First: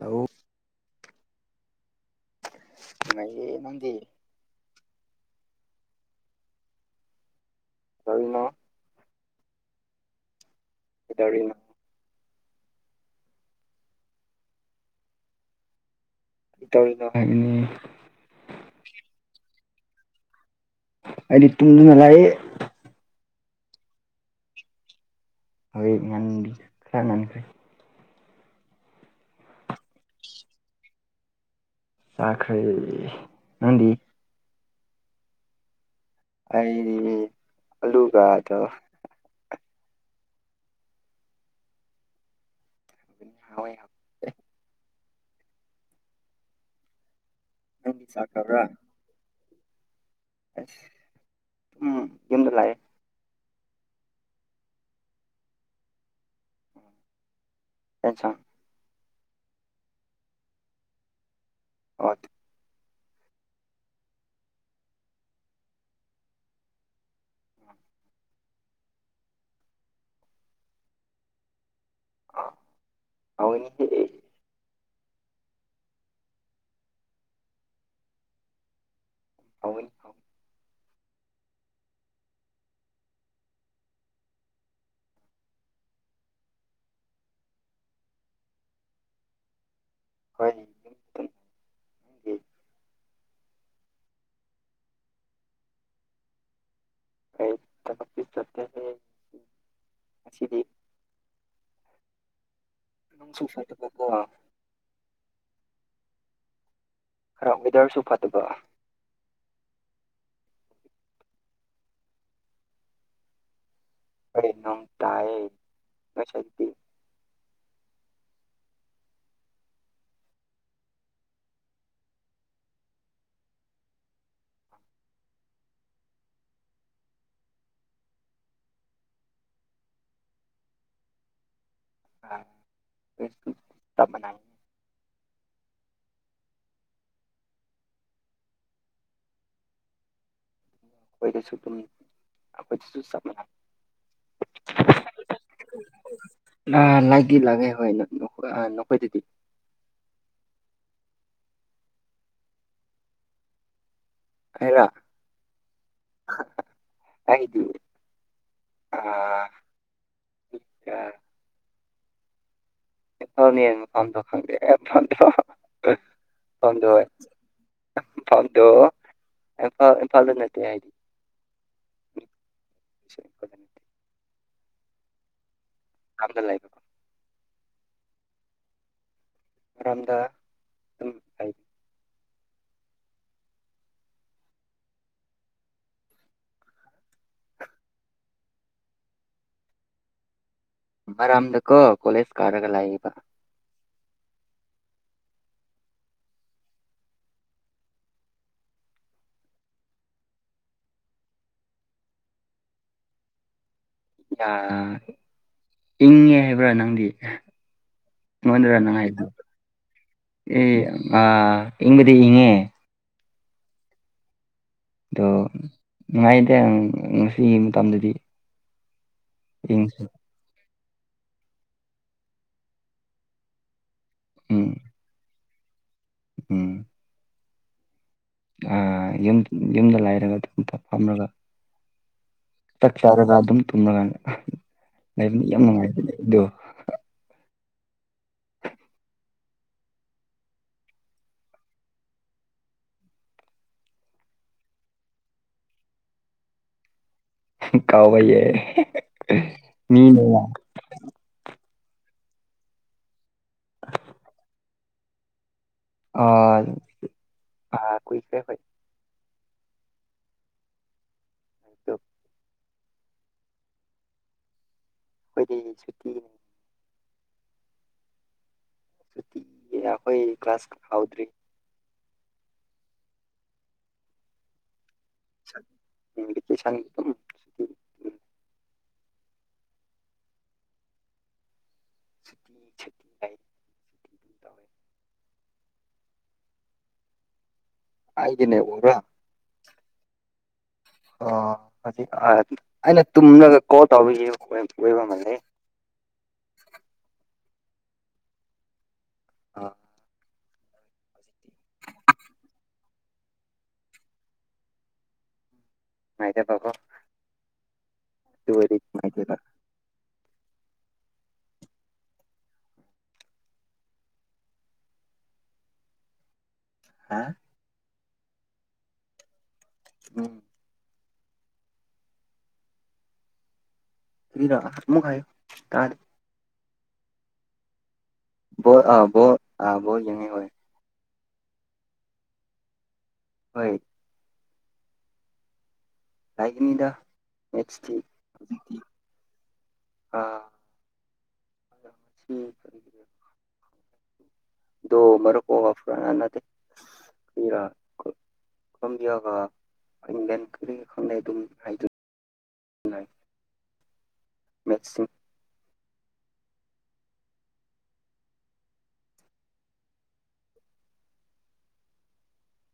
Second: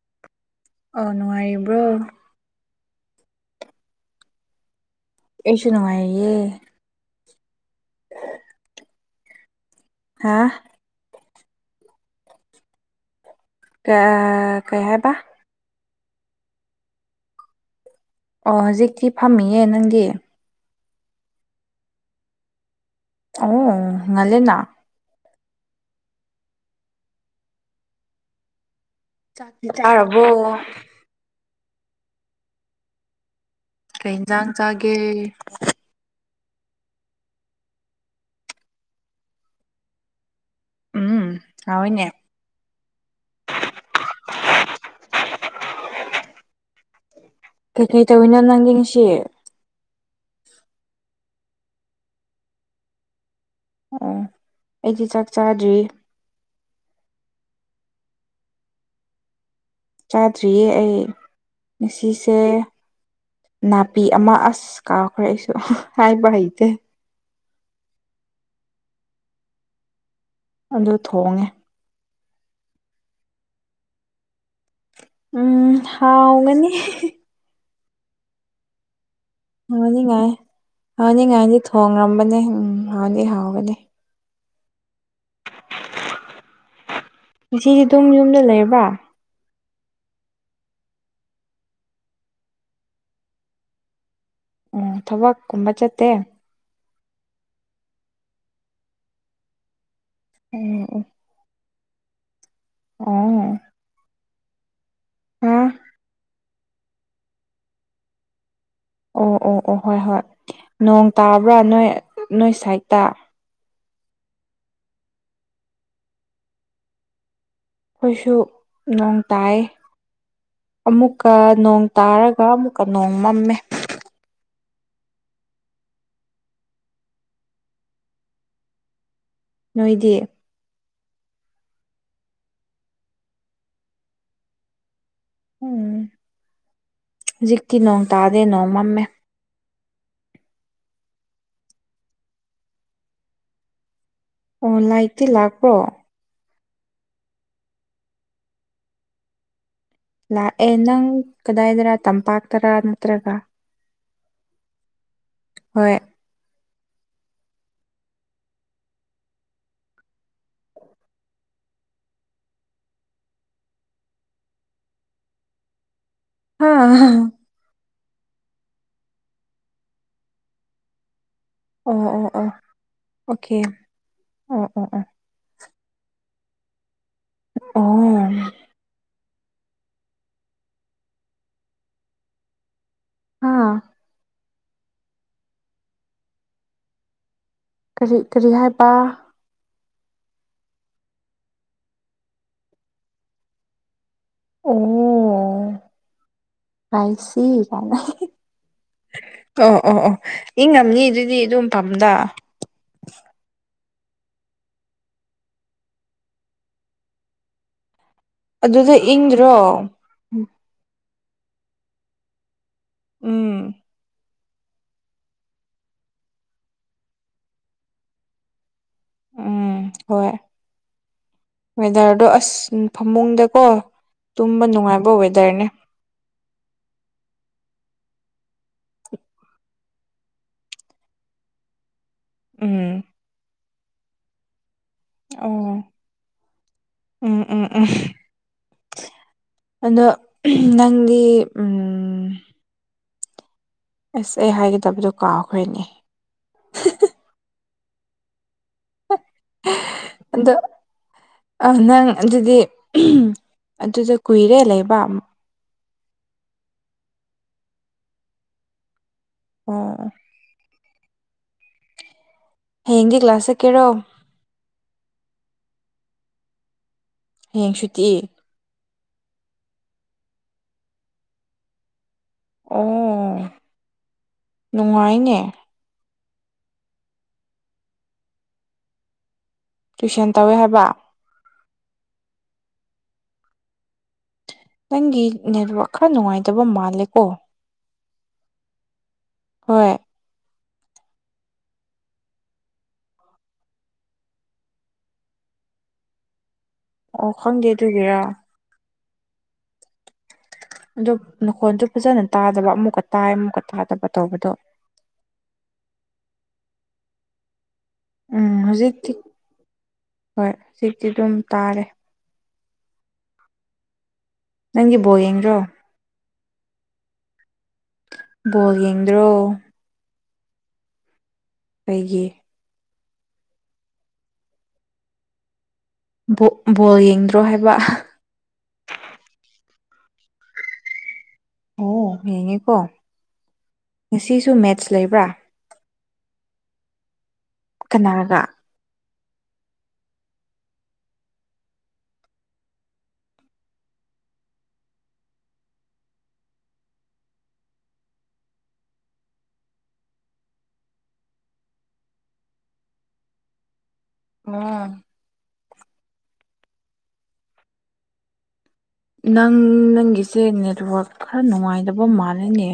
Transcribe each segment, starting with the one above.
Hello ꯑꯣ ꯅꯨꯡꯉꯥꯏꯔꯤꯕ꯭ꯔꯣ ꯅꯨꯉꯥꯏꯔꯤꯌꯦ ꯅꯪꯗꯤ ꯑꯩꯁꯨ ꯅꯨꯡꯉꯥꯏꯌꯦ ꯀꯩꯅꯣ ꯍꯥ ꯀꯗꯧꯔꯤꯅꯣ ꯀꯥ ꯀꯩ ꯍꯥꯏꯕ ꯇꯧꯔꯤꯅꯣ ꯍꯥꯏꯒꯅꯤ ꯑꯣ ꯍꯧꯖꯤꯛꯇꯤ ꯐꯝꯃꯤꯌꯦ ꯅꯪꯒꯤ ꯑꯩꯗꯤ ꯇꯨꯝꯅꯤꯡꯉ ꯂꯥꯌꯦ ꯑ ꯑꯣ ꯉꯂꯦꯅ ꯍꯧꯌꯤ ꯅꯪ ꯈꯔ ꯉꯟꯈ꯭ꯔꯦ ꯆꯥꯛꯇꯤ ꯆꯥꯔꯕꯣ ꯇꯈ꯭ꯔꯤ ꯅꯪꯗꯤ ꯀꯩ ꯏꯟꯖꯥꯡ ꯆꯥꯒꯦ ꯑꯩ ꯑꯂꯨꯒꯥꯗꯣ ꯎ ꯎꯝ ꯍꯥꯎꯢꯅꯦ ꯍꯣꯏ ꯅꯪꯗꯤ ꯀꯩꯀꯩ ꯇꯧꯋꯤꯅꯣ ꯆꯥꯈ꯭ꯔꯕ꯭ꯔꯥ ꯅꯪꯗꯤ ꯉꯁꯤ ꯎꯝ ꯌꯨꯝꯗ ꯂꯥꯏꯌꯦ ꯑꯣ ꯑꯩꯗꯤ ꯆꯥꯛ ꯆꯥꯗ꯭ꯔꯤ ꯑꯆꯥꯥ ꯆꯥꯗ꯭ꯔꯤꯌꯦ ꯑꯩ ꯑꯣ ꯉꯁꯤꯁꯦ ꯅꯥꯄꯤ ꯑꯃ ꯑꯁ ꯀꯥꯎꯈ꯭ꯔꯦ ꯑꯩꯁꯨ ꯍꯥꯏꯕ ꯍꯩꯇꯦ ꯑꯗꯨ ꯊꯣꯡꯉꯦ [unintelligible] ꯎꯝ ꯍꯥꯎꯒꯅꯤ ꯍꯥꯎꯒꯅꯤ ꯍꯥꯎꯅꯤꯡꯉꯥꯏ ꯍꯥꯎꯅꯤꯡꯉꯥꯏꯗꯤ ꯊꯣꯡꯡꯂꯝꯕꯅꯦ ꯎꯝ ꯍꯥꯎꯗꯤ ꯍꯥꯎꯒꯅꯤ ꯁꯤ ꯑꯗꯨꯝ ꯌꯨꯝꯗ ꯂꯩꯔꯕ꯭ꯔꯥ ꯍꯣꯏ ꯑꯣ ꯊꯕꯛ ꯀꯨꯝꯕ ꯆꯠꯇꯦ [inaudible] ꯑꯁꯤꯗꯤ ꯎꯝ ꯅ ꯑꯣ ꯁꯨꯐꯥꯏ [unintelligible] [unintelligible] ꯈꯔ ꯋꯦꯗꯔꯁꯨ ꯐꯠꯇꯕ ꯑꯣ ꯑꯣ ꯑꯣ ꯍꯣꯏ ꯍꯣꯏ ꯅꯣꯡ ꯇꯥꯕ꯭ꯔꯥ ꯅꯣꯏ ꯅꯣꯏ ꯁꯥꯏꯠꯇ ꯑꯩ ꯅꯣꯡ ꯇꯥꯢꯌꯦ ꯉꯁꯗꯤ ꯑꯩꯈꯣꯏꯁꯨ ꯅꯣꯡ ꯇꯥꯏꯌꯦ ꯑꯃꯨꯛꯀ ꯅꯣꯡ ꯇꯥꯔꯒ ꯑꯃꯨꯛꯀ ꯅꯣꯡ ꯃꯝꯃꯦ ꯅꯣꯏꯗꯤ [inaudible] ꯎꯝ ꯍꯧꯖꯤꯇꯤ ꯅꯣꯡ ꯇꯥꯗꯦ ꯅꯣꯡ ꯃꯝꯃꯦ ꯑꯩꯈꯣꯏꯗꯁꯨ ꯑꯗꯨꯝ ꯑꯩꯈꯣꯏꯗꯁꯨ ꯆꯞ ꯃꯥꯟꯅꯩ ꯑꯣ ꯂꯥꯏꯛꯇꯤ ꯂꯥꯛꯄ꯭ꯔꯣ ꯑ ꯂꯒꯦ ꯂꯥꯛꯦ ꯍꯣꯏ ꯅꯈꯣꯏꯗꯗꯤ ꯂꯥꯛꯑꯦ ꯅꯪ ꯀꯗꯥꯏꯗꯔ ꯇꯝꯄꯥꯛꯇꯔꯥ ꯅꯠꯇ꯭ꯔꯒ ꯍꯥꯏꯗ [unintelligible] ꯍꯣꯏ ꯍꯥꯏꯗꯤ ꯑꯥ [unintelligible] ꯏꯝꯐꯥꯜꯗꯣ ꯍꯥ ꯏꯐꯥ ꯏꯝꯐꯥꯜꯗ ꯅꯠꯇꯦ ꯍꯥꯏꯗꯤ ꯑꯣ ꯑꯣ ꯑꯣ ꯏꯝꯐꯥꯜꯗ ꯑꯣꯀꯦ ꯅꯠꯇꯦ ꯑꯣ ꯑꯣ ꯑꯣ ꯑꯝꯗ ꯂꯩ ꯑꯣ ꯃꯔꯝꯗ ꯑꯗꯨꯝ ꯍꯥꯏꯕꯤ ꯑꯥ ꯀꯔꯤ ꯀꯔꯤ ꯍꯥꯏꯕ ꯃꯔꯝꯗꯥꯀꯣ ꯀꯣꯂꯦꯖ ꯀꯔꯒꯥ ꯂꯩꯌꯦꯕ ꯑꯣ ꯑꯥꯏꯁꯤ [unintelligible] ꯑꯣ ꯑꯣ ꯑꯣ ꯏ ꯉꯝꯅꯤ ꯑꯗꯨꯗꯤ ꯑꯗꯨꯝ ꯄꯥꯝꯗ ꯌꯥ ꯏꯪꯉꯦ ꯍꯥꯏꯕ꯭ꯔꯥ ꯅꯪꯗꯤ ꯃꯗ ꯔꯟ ꯑꯗꯨꯗ ꯍꯥꯏ ꯏꯪꯗ꯭ꯔꯣ ꯑꯦ ꯑ ꯏꯕꯨꯗꯤ ꯏꯉꯦ ꯎꯝ ꯑꯗꯣ ꯅꯨꯡꯉꯥꯏꯗꯦ ꯉꯁꯤꯒꯤ ꯃꯇꯝꯗꯗꯤ ꯎꯝ ꯏꯪꯁꯨ ꯍꯣꯏ ꯋꯦꯗꯔꯗꯣ ꯑꯁ ꯐꯃꯨꯡꯗꯀꯣ ꯇꯨꯝꯕ ꯎꯝ ꯅꯨꯡꯉꯥꯏꯕ ꯋꯦꯗꯔꯅꯦ ꯎꯝ ꯌꯨꯝ ꯌꯨꯝꯗ ꯂꯥꯏꯔꯒ ꯑꯗꯨ ꯑꯝꯇ ꯐꯝꯂꯒ ꯆꯥꯛ ꯎꯝ ꯆꯥꯔꯒ ꯑꯗꯨꯝ ꯇꯨꯝꯃꯒꯥꯟ ꯂꯩꯕꯅꯤ ꯌꯥꯝ ꯑꯣ ꯅꯨꯡꯉꯥꯏꯖꯅꯦ ꯑꯗꯣ ꯎꯝ ꯎꯝ ꯎꯥ ꯑꯗꯣ ꯅꯪꯗꯤ ꯎꯝ ꯑꯁ ꯑꯩ ꯍꯥꯏꯒꯗꯕꯗꯣ ꯀꯥꯎꯈꯔ꯭ꯦꯅꯦ ꯀꯥꯎꯕꯩꯌꯦ ꯃꯤꯅ ꯌꯥꯝ ꯑ ꯅꯪ ꯑꯗꯨꯗꯤ ꯑꯗꯨꯗ ꯀꯨꯏꯔꯦ ꯂꯩꯕ ꯑ ꯑ ꯀꯨꯣꯏꯔꯦ ꯀꯩ ꯑꯣ ꯍꯩꯇꯨꯞ ꯍꯌꯦꯡꯗꯤ ꯀ꯭ꯂꯥꯁ ꯆꯠꯀꯦꯔꯣ ꯑꯩꯈꯣꯏꯗꯤ ꯍꯌꯦꯡ ꯁꯨꯇꯤ ꯍꯌꯦꯡ ꯁꯨꯇꯤ ꯁꯨꯇꯤꯅꯤꯅ ꯑꯈꯣꯏ ꯀ꯭ꯂꯥꯁ ꯍꯧꯗ꯭ꯔꯤ ꯑꯣ ꯅꯨꯡꯉꯥꯏꯅꯦ ꯅꯣꯏꯗꯤ ꯇꯨꯏꯁꯟ ꯑꯗꯨꯝ ꯁꯨꯇꯤ ꯇꯨꯏꯁꯟ ꯇꯧꯋꯦ ꯍꯥꯏꯕ [inaudible] ꯅꯪꯒꯤ ꯅꯦꯠꯋꯥꯛ ꯈꯔ ꯅꯨꯡꯉꯥꯏꯇꯕ ꯃꯥꯜꯂꯦ ꯀꯣ ꯑꯩꯒꯤ ꯅꯦꯠꯋꯥꯛꯔꯥ ꯍꯣꯏ ꯑꯣ ꯍꯧꯖꯤꯛ ꯑ ꯑꯩꯅ ꯇꯨꯝꯂꯒ ꯀꯣꯜ ꯇꯧꯕꯒꯤ ꯑꯣꯏ ꯑꯣꯏꯕ ꯃꯥꯜꯂꯦ ꯑꯣ ꯈꯪꯗꯦ ꯑꯗꯨꯒꯤꯔꯥ ꯑ ꯑꯗꯨꯞ ꯅꯈꯣꯟꯗꯨ ꯐꯖꯅ ꯇꯥꯗꯕ ꯑꯃꯨꯛꯀ ꯇꯥꯏ ꯑꯃꯨꯛꯀ ꯇꯥꯗꯕ ꯇꯧꯕꯗꯣ ꯃꯥꯥꯏꯗ ꯄꯥꯎꯀꯣ ꯎꯝ ꯍꯧꯖꯤꯛꯇꯤ ꯅꯨꯡꯉꯥꯏꯇꯦꯕ ꯍꯣꯏ ꯍꯧꯖꯤꯛꯇꯤ ꯑꯗꯨꯝ ꯇꯥꯔꯦ ꯅꯪꯒꯤ ꯕꯣꯜ ꯌꯦꯡꯗ꯭ꯔꯣ ꯍꯥꯥ ꯕꯣꯜ ꯌꯦꯡꯗ꯭ꯔꯣ ꯎꯝ ꯀꯩꯒꯤ ꯀꯔꯤꯔꯥ ꯑꯃꯨꯛ ꯍꯥꯏꯌꯨ ꯇꯥꯗꯦ ꯕꯣꯛ ꯕꯣꯜ ꯌꯦꯡꯗ꯭ꯔꯣ ꯍꯥꯏꯕ ꯕꯣꯜ ꯑ ꯕꯣꯜ ꯑ ꯕꯣꯜ ꯌꯦꯡꯉꯦ ꯍꯣꯏ ꯑꯣ ꯌꯦꯡꯉꯦꯀꯣ ꯍꯣꯏ ꯉꯁꯤꯁꯨ ꯃꯦꯠꯁ ꯂꯩꯕ꯭ꯔꯥ ꯂꯩꯒꯅꯤꯗ ꯃꯤꯦꯠꯁꯇꯤ ꯀꯅꯥꯒ ꯍꯧꯖꯤꯛꯇꯤ ꯑꯥ ꯗꯣ ꯃꯔꯨꯞ ꯑꯣꯕ ꯐ꯭ꯔꯥꯟ ꯅꯠꯇꯦ ꯀꯔꯤꯔꯥ ꯊꯝꯃꯤꯌꯥꯒ ꯍꯡꯗꯦꯟ ꯀꯔꯤꯒꯤ ꯈꯪꯗꯦ ꯑꯗꯨꯝ ꯍꯥꯏꯗꯨꯅꯤ [unintelligible] ꯑꯣ ꯃꯦꯠꯁꯁꯤꯡ ꯅꯪ ꯅꯪꯒꯤꯁꯦ ꯅꯦꯠꯋꯥꯛ ꯈꯔ ꯅꯨꯡꯉꯥꯏꯇꯕ ꯃꯥꯜꯂꯦꯅꯦ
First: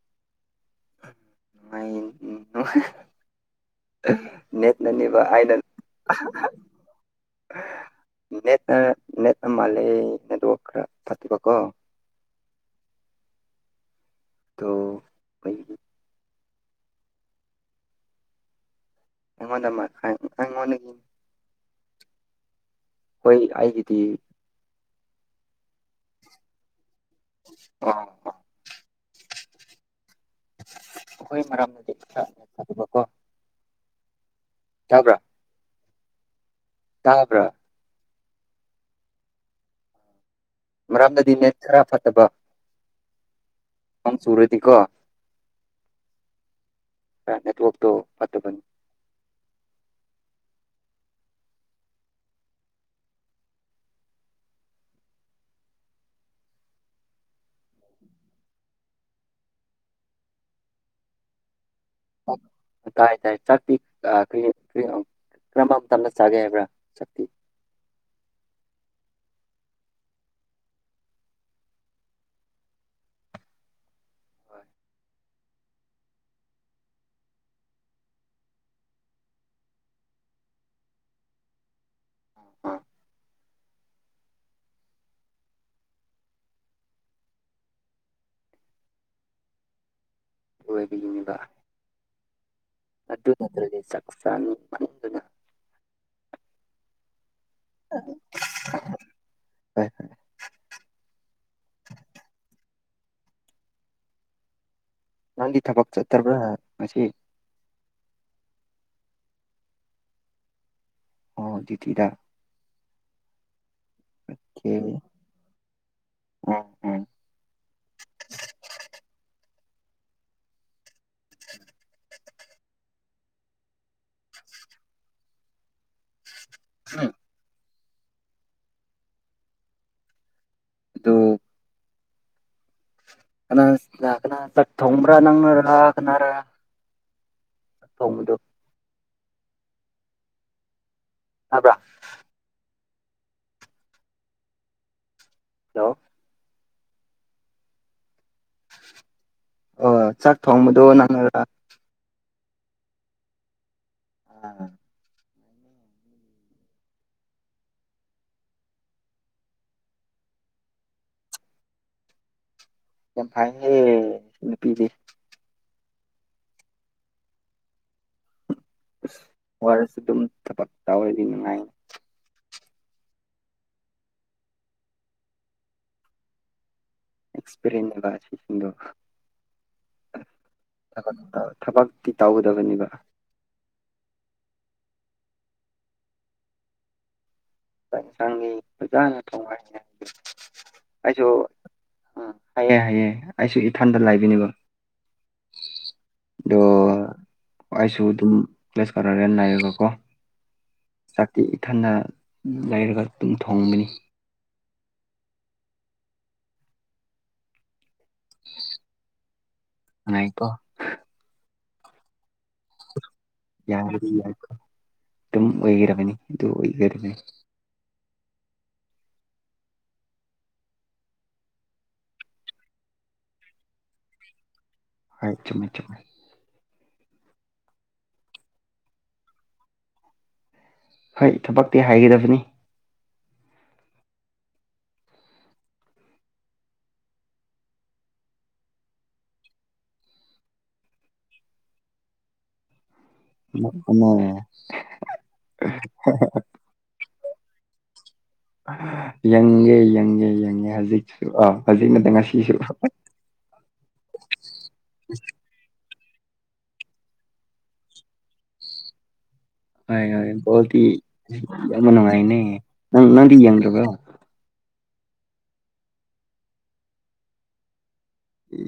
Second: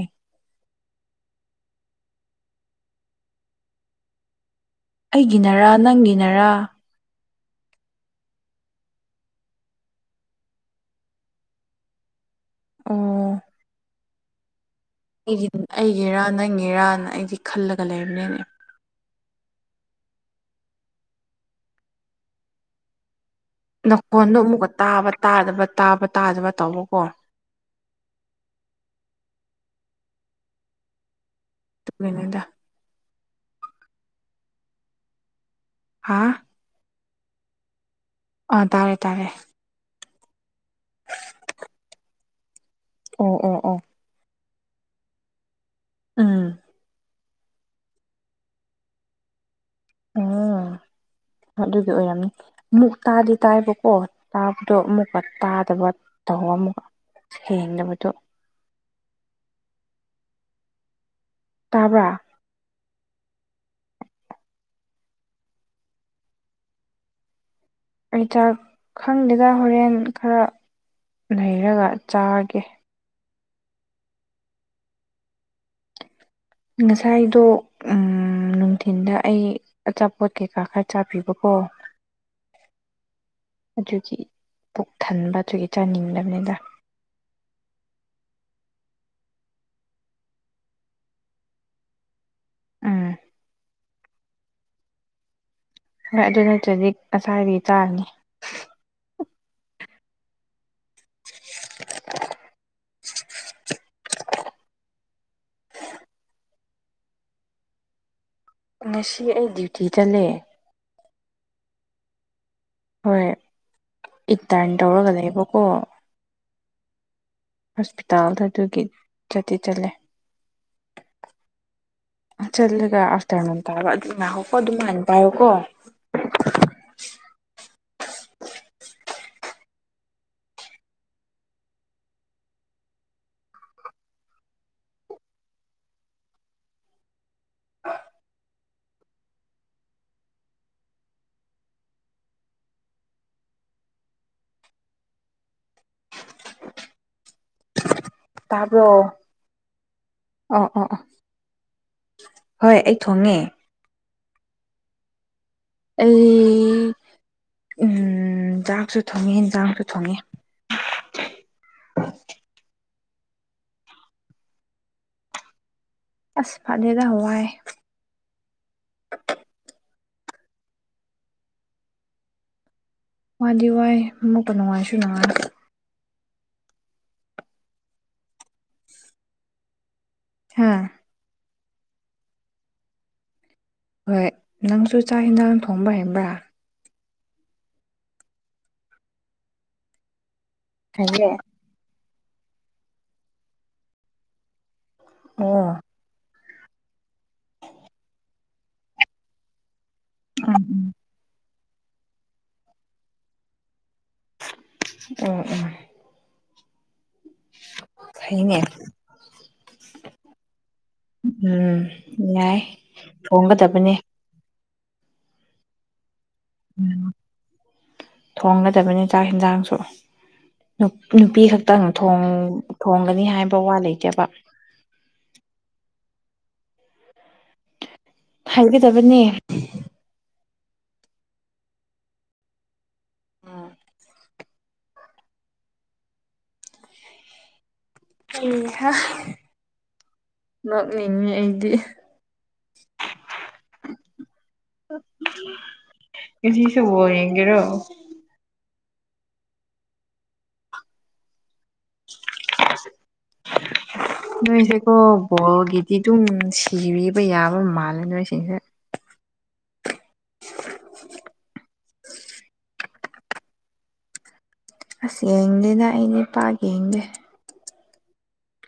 [unintelligible] ꯅꯦꯠꯅꯅꯦꯕ ꯑꯩꯅ ꯑꯩꯒꯤꯅꯔꯥ ꯅꯪꯒꯤꯅꯔꯥ ꯅꯦꯠ ꯅ ꯅꯦꯠꯅ ꯃꯥꯜꯂꯦ ꯅꯦꯠꯋꯥꯛ ꯈꯔ ꯐꯠꯇꯕꯀꯣ ꯑꯣ ꯇꯣ ꯑꯩꯒꯤꯟ ꯑꯩꯒꯤꯔꯥ ꯅꯪꯒꯤꯔꯥꯅ ꯑꯩꯗꯤ ꯈꯜꯂꯒ ꯂꯩꯕꯅꯤꯅꯦ ꯑꯩꯉꯣꯟꯗ ꯃꯥꯟꯐꯥꯏ ꯅꯪꯉꯣꯟꯗꯒꯤ ꯍꯣꯏ ꯑꯩ ꯅꯈꯣꯟꯗꯣ ꯑꯃꯨꯛꯀ ꯇꯥꯕ ꯇꯥꯗꯕ ꯇꯥꯕ ꯇꯥꯗꯕ ꯇꯧꯕꯀꯣ ꯑꯣ ꯍꯈꯣꯏ ꯃꯔꯥꯡ ꯂꯤ ꯈ ꯑꯗꯨꯒꯤꯅꯤꯗ ꯅꯦꯊꯗꯕꯀꯣ ꯇꯕ꯭ꯔꯥ ꯍꯥꯥ ꯇꯥꯕ꯭ꯔꯥ ꯑꯥ ꯇꯥꯔꯦ ꯇꯥꯔꯦ ꯃꯔꯝꯗꯗꯤ ꯅꯦꯠ ꯈꯔ ꯐꯠꯇꯕ ꯑꯣ ꯑꯣ ꯑꯣ ꯝ ꯁꯨꯔꯗꯤ ꯀꯣ ꯎꯥ ꯅꯦꯠꯋꯥꯛꯇꯣ ꯐꯠꯇꯕꯅꯤ ꯎꯝ ꯑꯗꯨꯗꯤ ꯑꯣꯏꯔꯝꯅꯤ ꯑꯃꯨꯛ ꯇꯥꯗꯤ ꯇꯥꯏꯕꯀꯣ ꯇꯥꯕꯗꯣ ꯑꯃꯨꯛꯀ ꯇꯥꯗꯕ ꯇꯧ ꯑꯃꯨꯛꯀ ꯍꯦꯡ ꯅꯕꯗꯨ ꯇꯥꯕ꯭ꯔꯥ ꯇꯥꯏ ꯇꯥꯏ ꯆꯥꯛꯇꯤ ꯀ ꯀ ꯀ꯭ꯔꯃ ꯊꯅ ꯆꯥꯒꯦ ꯌꯥꯝ꯭ꯔ ꯁꯛꯇꯤ ꯑꯩ ꯆꯥꯛ ꯈꯪꯗꯦꯗ ꯍꯣꯔꯦꯟ ꯈꯔ ꯂꯩꯔꯒ ꯆꯥꯒꯦ ꯉꯁꯥꯏꯗꯣ ꯅꯨꯡꯊꯤꯤꯟꯗ ꯑꯩ ꯑꯆꯥꯄꯣꯠ ꯀꯩꯀꯥ ꯈꯔ ꯆꯥꯕꯤꯕꯀꯣ ꯑꯣ ꯍ ꯑꯗꯨꯒꯤ ꯄꯨꯛ ꯊꯟꯕ ꯑꯗꯨꯒꯤ ꯆꯥꯅꯤꯡꯗꯕꯅꯤꯗ ꯑꯣꯏꯕꯤ ꯌꯦꯡꯉꯕ ꯎꯝ ꯑꯗꯨ ꯅꯠꯇ꯭ꯔꯗꯤ ꯆꯥꯛꯆꯥꯥ ꯃꯤ ꯃꯅꯨꯡꯗꯨꯅ ꯍꯣꯏ ꯑꯗꯨ ꯅꯠꯇ꯭ꯔꯖꯤ ꯑꯁꯥꯏꯕꯤ ꯇꯥꯔꯅꯤ ꯍ [unintelligible] ꯅꯥꯟꯗꯤ ꯊꯕꯛ ꯆꯠꯠꯇ꯭ꯔꯕ꯭ꯔꯥ ꯃꯁꯤꯁꯤ ꯉꯁꯤ ꯑꯩ ꯗ꯭ꯌꯨꯇꯤ ꯆꯠꯂꯦ ꯑꯣꯤꯗꯤꯤꯗ ꯍꯣꯏ ꯏꯇꯥꯔꯟ ꯑꯣꯀꯦ ꯇꯧꯔꯒ ꯂꯩꯕꯀꯣ ꯑꯣ ꯎꯝ ꯍꯣꯁꯄꯤꯇꯥꯜ ꯑꯗꯨꯒꯤ ꯆꯗꯤꯤ ꯆꯠꯂꯦ ꯆꯠꯂꯦꯒ ꯑꯐꯇꯔꯅ ꯅ ꯇ ꯑꯗꯨ ꯑꯗꯨ ꯀ ꯑꯗꯨꯅꯅ ꯄꯣ ꯀꯣ ꯍ ꯑꯗꯨ ꯀꯅꯥ ꯀꯅꯥ ꯆ ꯊꯣꯡꯕ꯭ꯔꯥ ꯅꯪꯅꯔ ꯀꯅꯥꯔ ꯊꯗꯣ ꯑꯕ ꯍꯜꯂꯣ ꯇꯔꯕꯣ ꯑꯣ ꯆꯥꯛ ꯊꯣꯡꯕꯗꯣ ꯅꯪꯅꯔ ꯍꯣꯏ ꯑꯩ ꯊꯣꯡꯉꯦ ꯑꯣ ꯑꯩ ꯎꯝ ꯆꯥꯛꯁꯨ ꯊꯣꯡꯉꯦ ꯌꯦꯟꯖꯥꯡꯁꯨ ꯊꯣꯡꯉꯦ ꯌꯥꯝ ꯐꯥꯏꯍꯦ ꯅꯨꯄꯤꯁꯦ ꯑꯁ ꯐꯗꯦꯗ ꯍꯋꯥꯦ ꯑꯁ ꯑꯣꯏꯔꯁꯨ ꯑꯗꯨꯝ ꯊꯕꯛ ꯇꯧꯔꯗꯤ ꯅꯨꯡꯉꯥꯏꯅꯤ ꯋꯥꯗꯤ ꯋꯥꯏ ꯃꯛꯇ ꯅꯨꯡꯉꯥꯏꯁꯨ ꯅꯨꯡꯉꯥꯏ ꯑꯦꯟ ꯍꯥꯥ ꯊꯕꯛꯇꯤ ꯇꯧꯒꯗꯕꯅꯦꯕ ꯍꯣꯏ ꯅꯪꯁꯨ ꯆꯥꯛ ꯌꯦꯟꯁꯥꯡ ꯊꯣꯡꯕ ꯍꯕ꯭ꯔꯥ ꯆꯥꯛ ꯌꯦꯟꯁꯥꯡꯒꯤ ꯐꯖꯅ ꯊꯣꯡꯉꯥꯏ ꯍꯥꯏ ꯑꯩꯁꯨ ꯍꯩꯌꯦ ꯎ ꯍꯥꯏꯑꯦ ꯍꯥꯏꯑꯦ ꯑꯩꯁꯨ ꯏꯊꯥꯟꯗ ꯂꯥꯏꯕꯤꯅꯦꯕ ꯑꯣ ꯑꯗꯣ ꯑꯩꯁꯨ ꯑꯗꯨꯝ ꯄ꯭ꯂꯦꯁ ꯀꯧꯔꯒꯦꯅ ꯅꯥꯏꯌꯦꯒꯀꯣ ꯆꯥꯛꯇꯤ ꯏꯊꯅ ꯂꯩꯔꯒ ꯑꯗꯨꯝ ꯊꯣꯡꯕꯅꯤ ꯑꯣ ꯑꯣ ꯍꯥꯏꯅꯦ ꯅꯨꯡꯉꯥꯏꯀꯣ ꯎꯝ ꯌꯥꯏ ꯌꯥꯝ ꯊꯣꯡꯒꯗꯕꯅꯦ ꯑꯣꯏꯩꯔꯃꯅꯤ ꯑꯗꯨ ꯑꯣꯏꯔꯅꯤ ꯊꯣꯡꯒꯗꯕꯅꯤ ꯆꯥꯛ ꯌꯦꯟꯁꯥꯡꯁꯨ ꯅꯨꯄꯤ ꯈꯛꯇꯪ ꯊꯣꯡꯒꯅꯤ ꯍꯥꯏꯕ ꯋꯥ ꯂꯩꯇꯦꯕ ꯑꯩ ꯆ ꯃꯥꯏ ꯆꯃꯦ ꯍꯥꯏꯒꯗꯕꯅꯦ ꯍꯣꯏ ꯊꯕꯛꯇꯤ ꯍꯥꯏꯒꯗꯕꯅꯤ ꯍꯥꯏ ꯅꯣꯛꯅꯤꯡꯉꯤ ꯑꯩꯗꯤ [unintelligible] ꯀꯁꯨ ꯑꯣꯏ ꯌꯦꯡꯒꯦꯔꯣ ꯌꯦꯡꯉꯦ ꯌꯦꯡꯉꯦ ꯌꯦꯡꯉꯦ ꯍꯧꯖꯤꯛꯁꯨ ꯑꯥ ꯍꯧꯖꯤꯛꯅꯗꯤ ꯉꯁꯤꯁꯨ [unintelligible] ꯅꯣꯏꯁꯦꯀꯣ ꯕꯣꯜꯒꯤꯗꯤ ꯑꯗꯨꯝ ꯁꯤꯔꯤꯕ ꯌꯥꯕ ꯃꯥꯜꯂꯦ ꯅꯣꯏꯁꯤꯡꯁꯦ ꯍꯣꯏ ꯍꯣꯏ ꯕꯣꯗꯤ ꯌꯥꯝꯅ ꯅꯨꯡꯉꯥꯏꯅꯦ ꯅꯪ ꯅꯪꯗꯤ ꯌꯦꯡꯗ꯭ꯔꯕ꯭ꯔꯣ ꯑꯁ ꯌꯦꯡꯗꯦꯅ ꯑꯩꯩꯅ ꯏꯄꯥ ꯌꯦꯡꯗꯦ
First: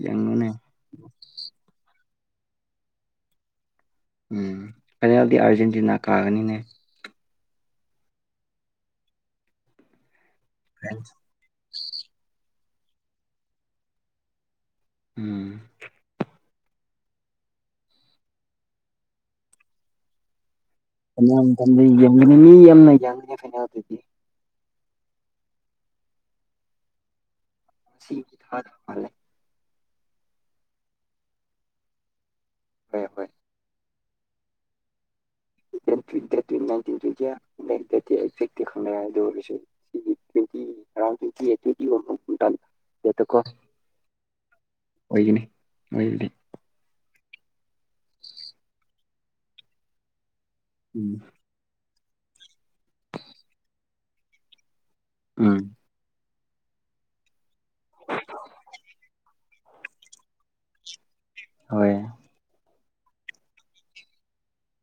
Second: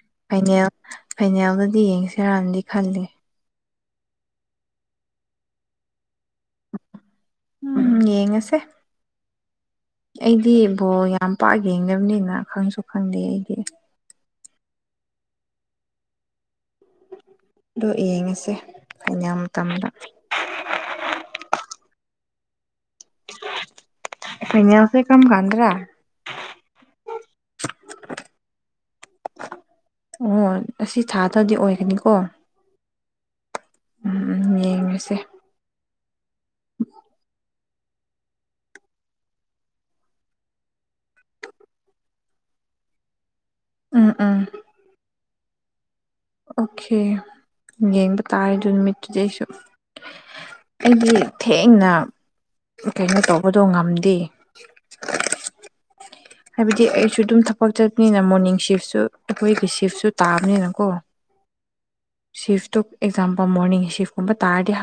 ꯌꯦꯡꯉꯨꯅꯦ ꯐꯅꯦꯜ ꯐꯥꯏꯅꯦꯜꯗꯗꯤ ꯌꯦꯡꯁꯤꯔꯝꯗꯤ ꯈꯜꯂꯦ ꯎꯝ ꯐꯥꯏꯅꯦꯜꯗꯤ ꯑꯥꯔꯖꯦꯟꯇꯤꯅꯥ ꯀꯥꯒꯅꯤꯅꯦ ꯎꯝ ꯌꯦꯡꯉꯁꯦ ꯑꯩꯗꯤ ꯕꯣ ꯌꯥꯝ ꯄꯥꯛ ꯌꯦꯡꯗꯕꯅꯤꯅ ꯈꯪꯁꯨ ꯈꯪꯗꯦ ꯑꯩꯗꯤ ꯎꯝ ꯑꯗꯣ ꯌꯦꯡꯉꯁꯦ ꯑꯩꯅ ꯃꯇꯝꯗ ꯌꯥꯝ ꯌꯦ ꯐꯩꯅꯗꯤ ꯀꯌꯥꯁꯦ ꯀꯃ ꯀꯥꯟꯗ꯭ꯔꯥ ꯊꯥ ꯊꯦ ꯑꯣ ꯑꯁꯤ ꯊꯥꯗ꯭ꯔꯗꯤ ꯑꯣꯏꯒꯅꯤꯀꯣ ꯍꯣꯏ ꯍꯣꯏ ꯎꯝ ꯎ ꯌꯦꯡꯉꯁꯦ ꯛꯇꯪ ꯑꯗꯨ ꯑꯣꯏ ꯇ꯭ꯋꯦꯟꯇꯤ ꯑꯔꯥꯎꯟ ꯇ꯭ꯋꯦꯟꯇꯤ ꯑꯩꯠ ꯇ꯭ꯋꯦꯟꯇꯤꯦꯠꯇꯀꯣ ꯎꯝ ꯎꯝ ꯑꯣꯏꯒꯅꯤ ꯑꯣꯏꯕꯅꯤ ꯑꯣꯀꯦ ꯌꯦꯡꯕ ꯇꯥꯔ ꯑꯗꯨ ꯅꯨꯃꯤꯠꯇꯨꯗꯤ ꯑꯩ ꯁꯨꯝ ꯑꯩꯗꯤ ꯊꯦꯡꯅ ꯀꯩꯅꯣ ꯇꯧꯕꯗꯣ ꯉꯝꯗꯦ ꯎꯝ ꯍꯥꯏꯕꯗꯤ ꯑꯩꯁꯨ ꯑꯗꯨꯝ ꯊꯄꯛ ꯆꯠꯄꯅꯤꯅ ꯃꯣꯔꯅꯤꯡ ꯁꯤꯐꯁꯨ ꯑꯩꯈꯣꯏꯒꯤ ꯁꯤꯐꯁꯨ ꯇꯥꯕꯅꯤꯅꯀꯣ ꯍꯣꯏ ꯁꯤꯤꯐꯇꯨ ꯑꯦꯛꯖꯥꯝꯄꯜ ꯃꯣꯔꯅꯤꯡ ꯁꯤꯤꯐꯀꯨꯝꯕ ꯇꯔꯗꯤ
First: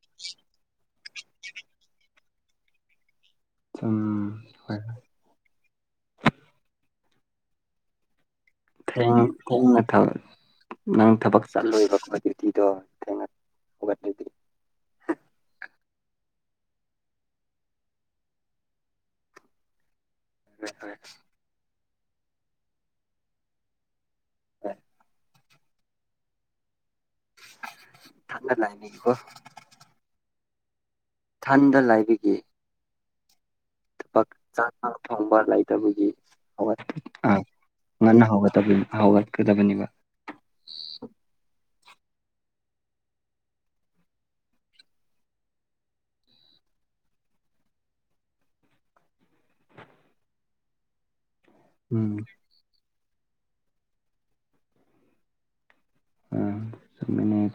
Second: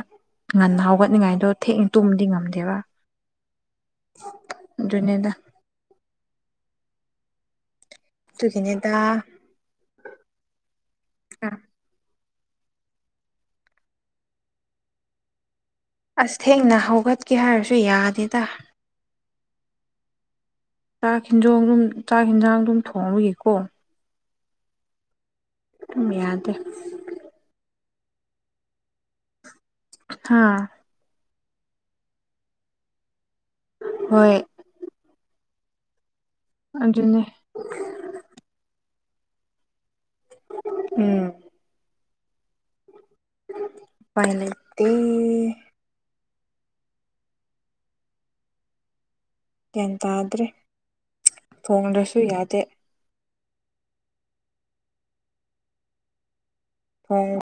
ꯉꯟꯅ ꯍꯧꯒꯠꯅꯤꯡꯉꯥꯏꯗꯣ ꯊꯦꯡꯅ ꯇꯨꯝꯕꯗꯤ ꯉꯝꯗꯦꯕ ꯎꯝ ꯍꯣꯏ ꯑꯗꯨꯅꯦꯗ ꯇꯣꯏ ꯀ ꯑ ꯊꯦꯡꯅ ꯅꯪ ꯊꯕꯛ ꯆꯠꯂꯣꯏꯕ ꯀ꯭ꯋꯥꯇꯇꯤꯗꯣ ꯊꯦꯡꯅ ꯍꯧꯒꯠꯂꯗꯔꯤ ꯑꯁ ꯊꯦꯡꯅ ꯍꯧꯒꯠꯀꯦ ꯍꯥꯏꯔꯁꯨ ꯌꯥꯗꯦꯗ ꯆꯥꯛ ꯍꯦꯟꯖꯥꯡ ꯑꯗꯨꯝ ꯆꯥꯛ ꯌꯦꯟꯖꯥꯡ ꯑꯗꯨꯝ ꯊꯣꯡꯕꯒꯤꯀꯣ ꯍꯣꯏ ꯇꯨꯝꯕ ꯌꯥꯗꯦ ꯈꯥꯛꯂꯅꯤꯀꯣ ꯍꯥꯥ ꯏꯊꯟꯗ ꯂꯩꯥꯔꯤ ꯊꯕꯛ ꯍꯣꯏ ꯆꯥꯊꯣꯛꯅꯕ ꯂꯩꯇꯕꯒꯤ ꯍꯧꯒꯠ ꯑꯗꯨꯅꯦ ꯫ ꯑꯥ ꯉꯟꯅ ꯍꯧꯒꯕꯅꯤ ꯍꯧꯒꯠꯀꯗꯕꯅꯤꯕ ꯎꯝ ꯎꯄꯥꯏ ꯂꯩꯇꯦ ꯒ꯭ꯌꯥꯟ ꯇꯥꯗ꯭ꯔꯦ ꯎꯝ ꯊꯣꯡꯗ꯭ꯔꯁꯨ ꯌꯥꯗꯦ ꯎꯝ ꯍꯣꯏ